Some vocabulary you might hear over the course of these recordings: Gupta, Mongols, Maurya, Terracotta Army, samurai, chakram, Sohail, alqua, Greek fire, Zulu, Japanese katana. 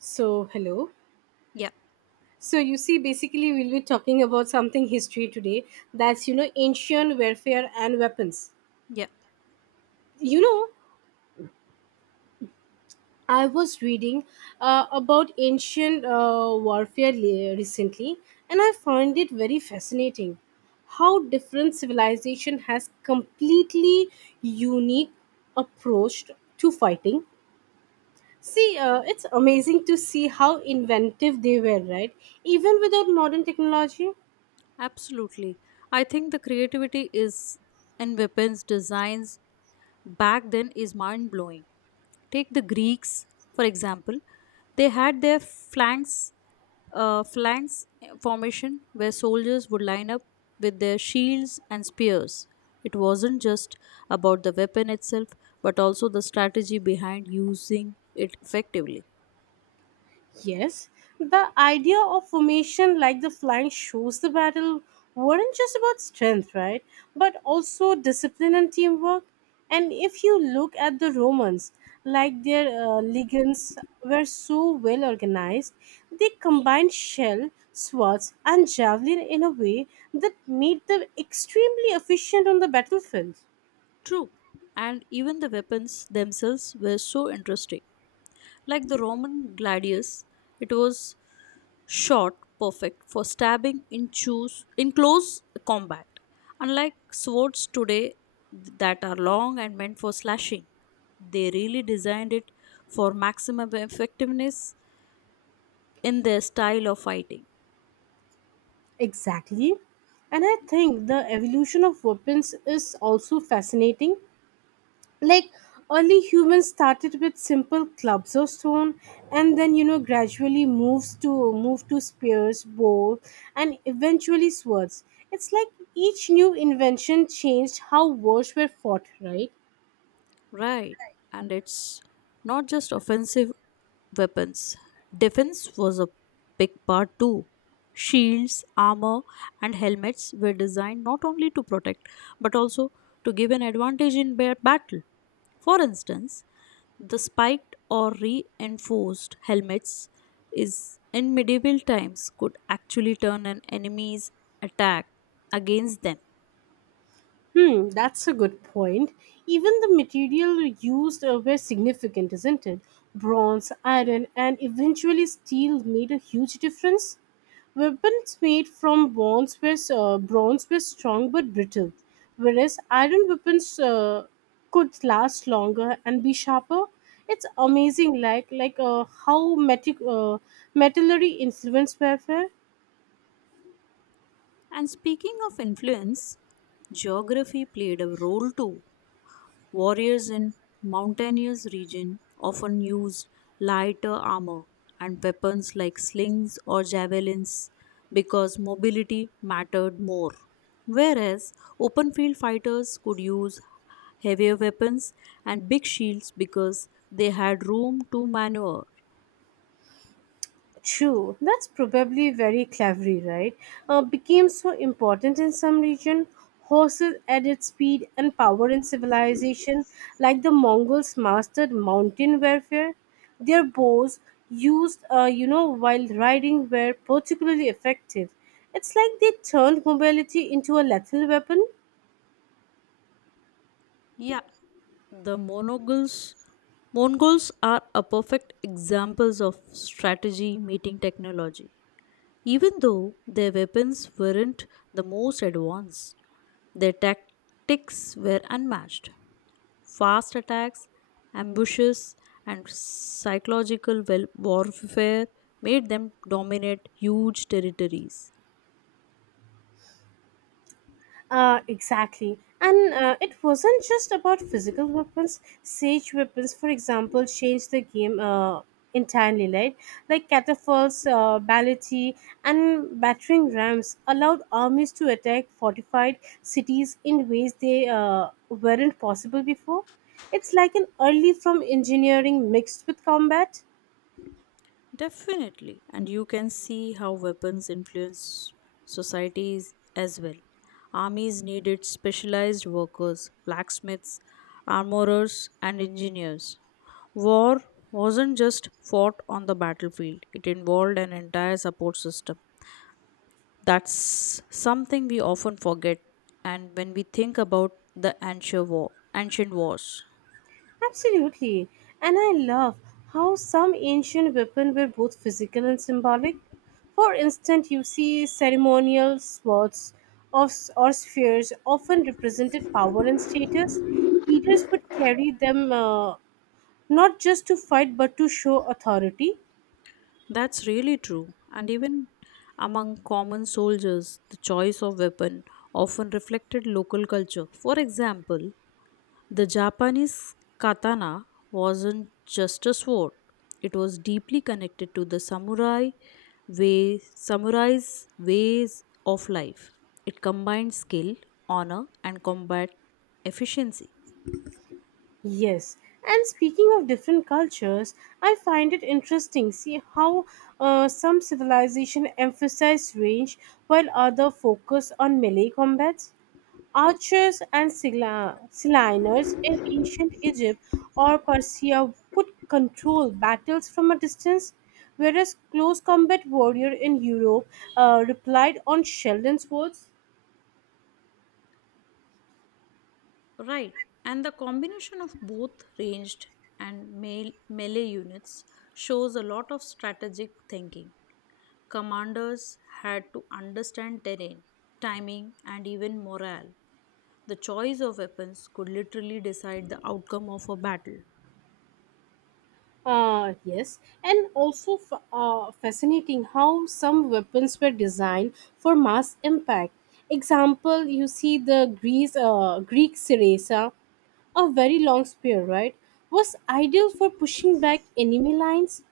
So, hello. Yeah, So, you see, basically, we'll be talking about something history today that's, ancient warfare and weapons. yeah, You know, I was reading about ancient recently and I found it very fascinating how different civilization has completely unique approach to fighting. See, it's amazing to see how inventive they were, right? Even without modern technology. absolutely. I think the creativity is in weapons designs back then is mind blowing. Take the Greeks, for example, they had their flanks formation where soldiers would line up with their shields and spears. It wasn't just about the weapon itself, but also the strategy behind using it effectively. Yes, the idea of formation like the flying shows the battle weren't just about strength, right? But also discipline and teamwork. And if you look at the Romans, like their legions were so well organized, they combined shell, swords, and javelin in a way that made them extremely efficient on the battlefield. True, and even the weapons themselves were so interesting. Like the Roman gladius, it was short, perfect for stabbing, in close combat. Unlike swords today that are long and meant for slashing, they really designed it for maximum effectiveness in their style of fighting. Exactly. And I think the evolution of weapons is also fascinating, like early humans started with simple clubs or stone, and then gradually move to spears, bow, and eventually swords. It's like each new invention changed how wars were fought, right? Right, and it's not just offensive weapons. Defense was a big part too. Shields, armor, and helmets were designed not only to protect but also to give an advantage in battle. For instance, the spiked or reinforced helmets is in medieval times could actually turn an enemy's attack against them. Hmm, that's a good point. Even the material used were significant, isn't it? Bronze, iron, and eventually steel made a huge difference. Weapons made from bronze were strong but brittle, whereas iron weapons could last longer and be sharper. It's amazing, like how metallurgy influenced warfare. And speaking of influence, geography played a role too. Warriors in mountainous regions often used lighter armor and weapons like slings or javelins because mobility mattered more. Whereas open field fighters could use heavier weapons and big shields because they had room to maneuver. True, that's probably very cleverly right. Became so important in some region. Horses added speed and power in civilization, like the Mongols mastered mountain warfare. Their bows, used while riding, were particularly effective. It's like they turned mobility into a lethal weapon. Yeah, the Mongols are a perfect examples of strategy meeting technology. Even though their weapons weren't the most advanced, their tactics were unmatched. Fast attacks, ambushes, and psychological warfare made them dominate huge territories. Exactly. And it wasn't just about physical weapons. Siege weapons, for example, changed the game entirely, right? Like catapults, ballistae, and battering rams allowed armies to attack fortified cities in ways they weren't possible before. It's like an early from engineering mixed with combat. Definitely. And you can see how weapons influence societies as well. Armies needed specialized workers, blacksmiths, armorers, and engineers. War wasn't just fought on the battlefield, it involved an entire support system. That's something we often forget, and when we think about the ancient wars. Absolutely. And I love how some ancient weapons were both physical and symbolic. For instance, you see ceremonial swords of, or spheres often represented power and status. Leaders would carry them, not just to fight but to show authority. That's really true. And even among common soldiers, the choice of weapon often reflected local culture. For example, the Japanese katana wasn't just a sword, it was deeply connected to the samurai's ways of life. It combined skill, honor, and combat efficiency. Yes. And speaking of different cultures, I find it interesting see how some civilization emphasize range while other focus on melee combats. Archers and Siliners in ancient Egypt or Persia could control battles from a distance, whereas close combat warrior in Europe replied on Sheldon's words. Right, and the combination of both ranged and melee units shows a lot of strategic thinking. Commanders had to understand terrain, timing, and even morale. The choice of weapons could literally decide the outcome of a battle. Yes, and also fascinating how some weapons were designed for mass impact. Example, you see the Greek Syriza, a very long spear, right, was ideal for pushing back enemy lines.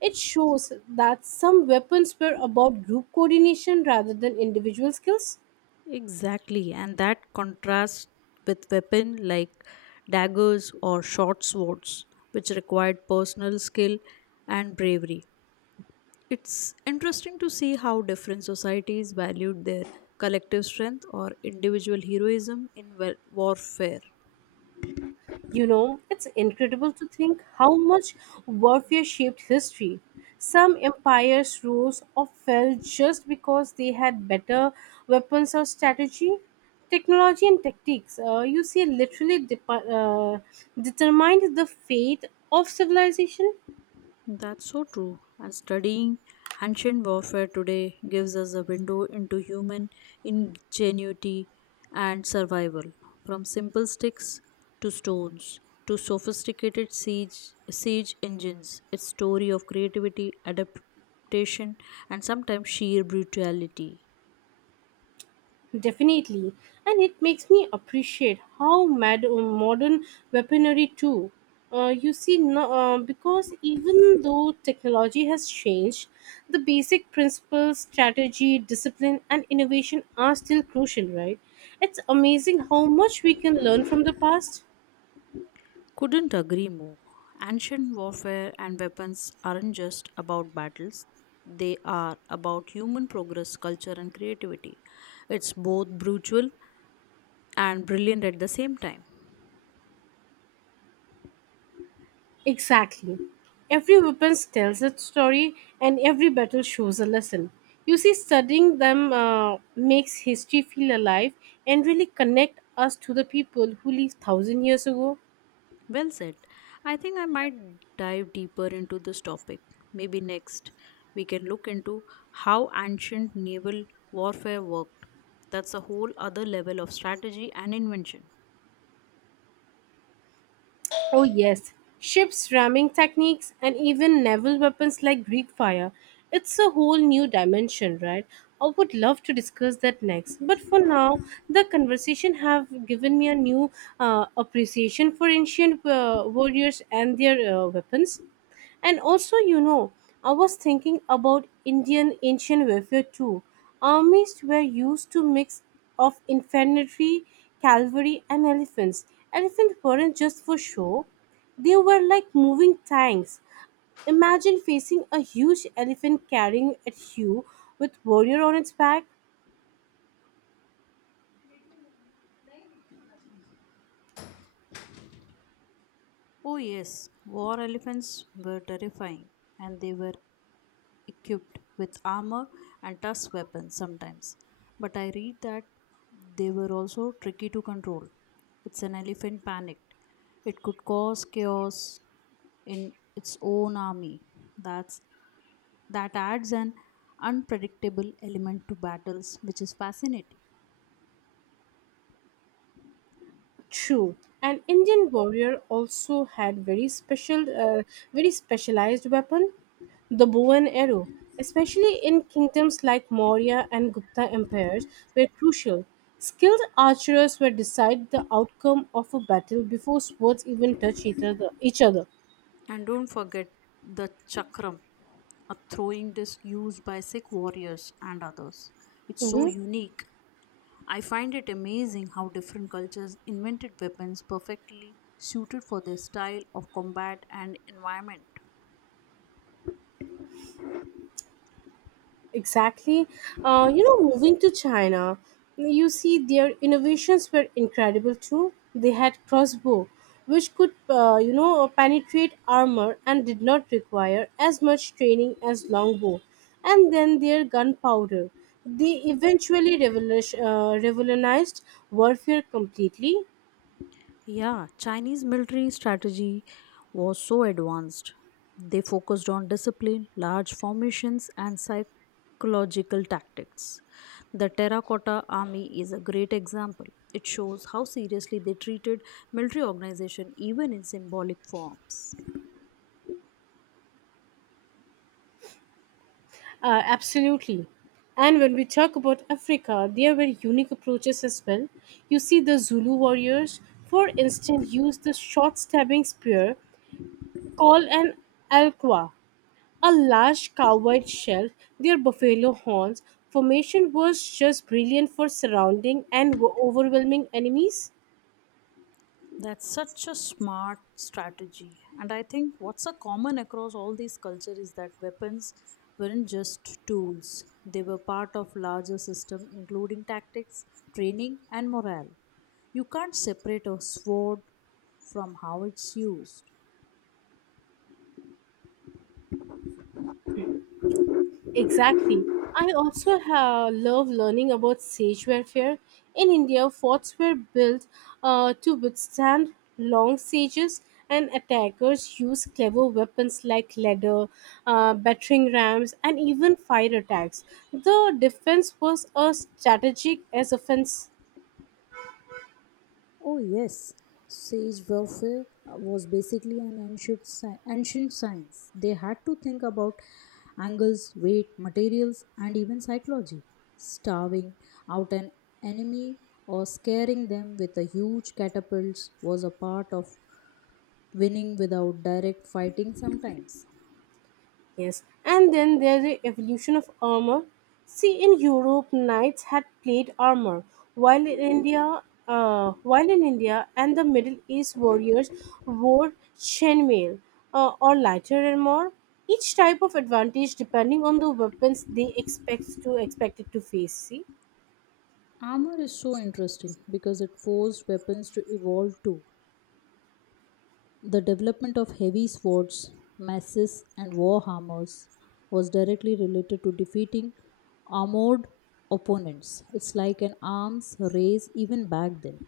It shows that some weapons were about group coordination rather than individual skills. Exactly, and that contrasts with weapon like daggers or short swords, which required personal skill and bravery. It's interesting to see how different societies valued their collective strength or individual heroism in warfare. You know, it's incredible to think how much warfare shaped history. Some empires rose or fell just because they had better weapons or strategy. Technology and tactics, you see, literally depa determined the fate of civilization. That's so true. And studying ancient warfare today gives us a window into human ingenuity and survival. From simple sticks to stones to sophisticated siege engines, its story of creativity, adaptation, and sometimes sheer brutality. Definitely. And it makes me appreciate how mad modern weaponry too. You see, no, because even though technology has changed, the basic principles, strategy, discipline, and innovation are still crucial, right? It's amazing how much we can learn from the past. Couldn't agree more. Ancient warfare and weapons aren't just about battles, they are about human progress, culture, and creativity. It's both brutal and brilliant at the same time. Exactly. Every weapon tells its story, and every battle shows a lesson. You see, studying them makes history feel alive and really connect us to the people who lived thousand years ago. Well said. I think I might dive deeper into this topic. Maybe next we can look into how ancient naval warfare worked. That's a whole other level of strategy and invention. Oh, yes, ships, ramming techniques, and even naval weapons like Greek fire. It's a whole new dimension, right? I would love to discuss that next. But for now, the conversation have given me a new appreciation for ancient warriors and their weapons. And also, you know, I was thinking about Indian ancient warfare too. Armies were used to mix of infantry, cavalry, and elephants. Elephants weren't just for show; they were like moving tanks. Imagine facing a huge elephant carrying at you with warrior on its back. Oh, yes, war elephants were terrifying and they were equipped with armor and tough weapons sometimes. But I read that they were also tricky to control. It's an elephant panicked. It could cause chaos in its own army. That's that adds an unpredictable element to battles, which is fascinating. True, an Indian warrior also had very specialized weapon, the bow and arrow. Especially in kingdoms like Maurya and Gupta empires, were crucial. Skilled archers were decide the outcome of a battle before swords even touch each other. Each other. And don't forget the chakram, a throwing disc used by Sikh warriors and others. It's so Mm-hmm. unique. I find it amazing how different cultures invented weapons perfectly suited for their style of combat and environment. Exactly. You know, moving to China, you see their innovations were incredible too. They had crossbow, which could, penetrate armor and did not require as much training as longbow. And then their gunpowder. They eventually revolutionized warfare completely. Yeah, Chinese military strategy was so advanced. They focused on discipline, large formations, and psychological tactics. The Terracotta Army is a great example. It shows how seriously they treated military organization even in symbolic forms. Absolutely. And when we talk about Africa, there were unique approaches as well. You see, the Zulu warriors, for instance, used the short stabbing spear called an alqua, a large cowhide shell, their buffalo horns. Formation was just brilliant for surrounding and overwhelming enemies. That's such a smart strategy. And I think what's a common across all these cultures is that weapons weren't just tools. They were part of larger system including tactics, training and morale. You can't separate a sword from how it's used. Exactly. I love learning about siege warfare. In India, forts were built to withstand long sieges, and attackers used clever weapons like ladder, battering rams, and even fire attacks. The defense was as strategic as offense. Oh yes, siege warfare was basically an ancient science. They had to think about angles, weight, materials, and even psychology. Starving out an enemy or scaring them with a huge catapults was a part of winning without direct fighting sometimes. Yes, and then there's the evolution of armor. See, in Europe, knights had plate armor, while in India, while in India and the Middle East, warriors wore chainmail or lighter armor. Each type of advantage depending on the weapons they expected to face. See. Armor is so interesting because it forced weapons to evolve too. The development of heavy swords, maces, and war hammers was directly related to defeating armored opponents. It's like an arms race even back then.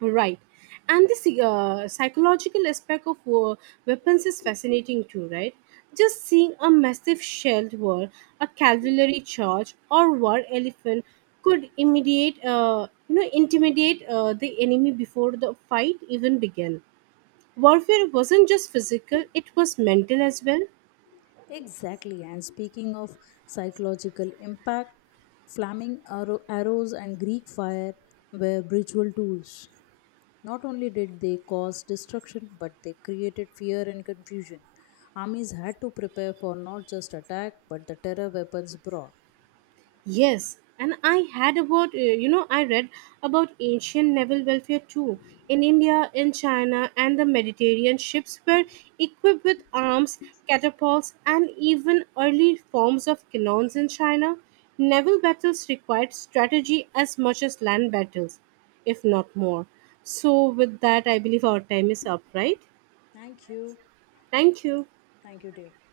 Right. And the psychological aspect of war weapons is fascinating too, right? Just seeing a massive shelled wall, a cavalry charge, or war elephant could intimidate the enemy before the fight even began. Warfare wasn't just physical; it was mental as well. Exactly. And speaking of psychological impact, arrows and Greek fire were ritual tools. Not only did they cause destruction, but they created fear and confusion. Armies had to prepare for not just attack, but the terror weapons brought. Yes, and I had I read about ancient naval welfare too. In India, in China, and the Mediterranean, ships were equipped with arms, catapults, and even early forms of cannons in China. Naval battles required strategy as much as land battles, if not more. So, with that, I believe our time is up, right? Thank you. Thank you. Thank you, dear.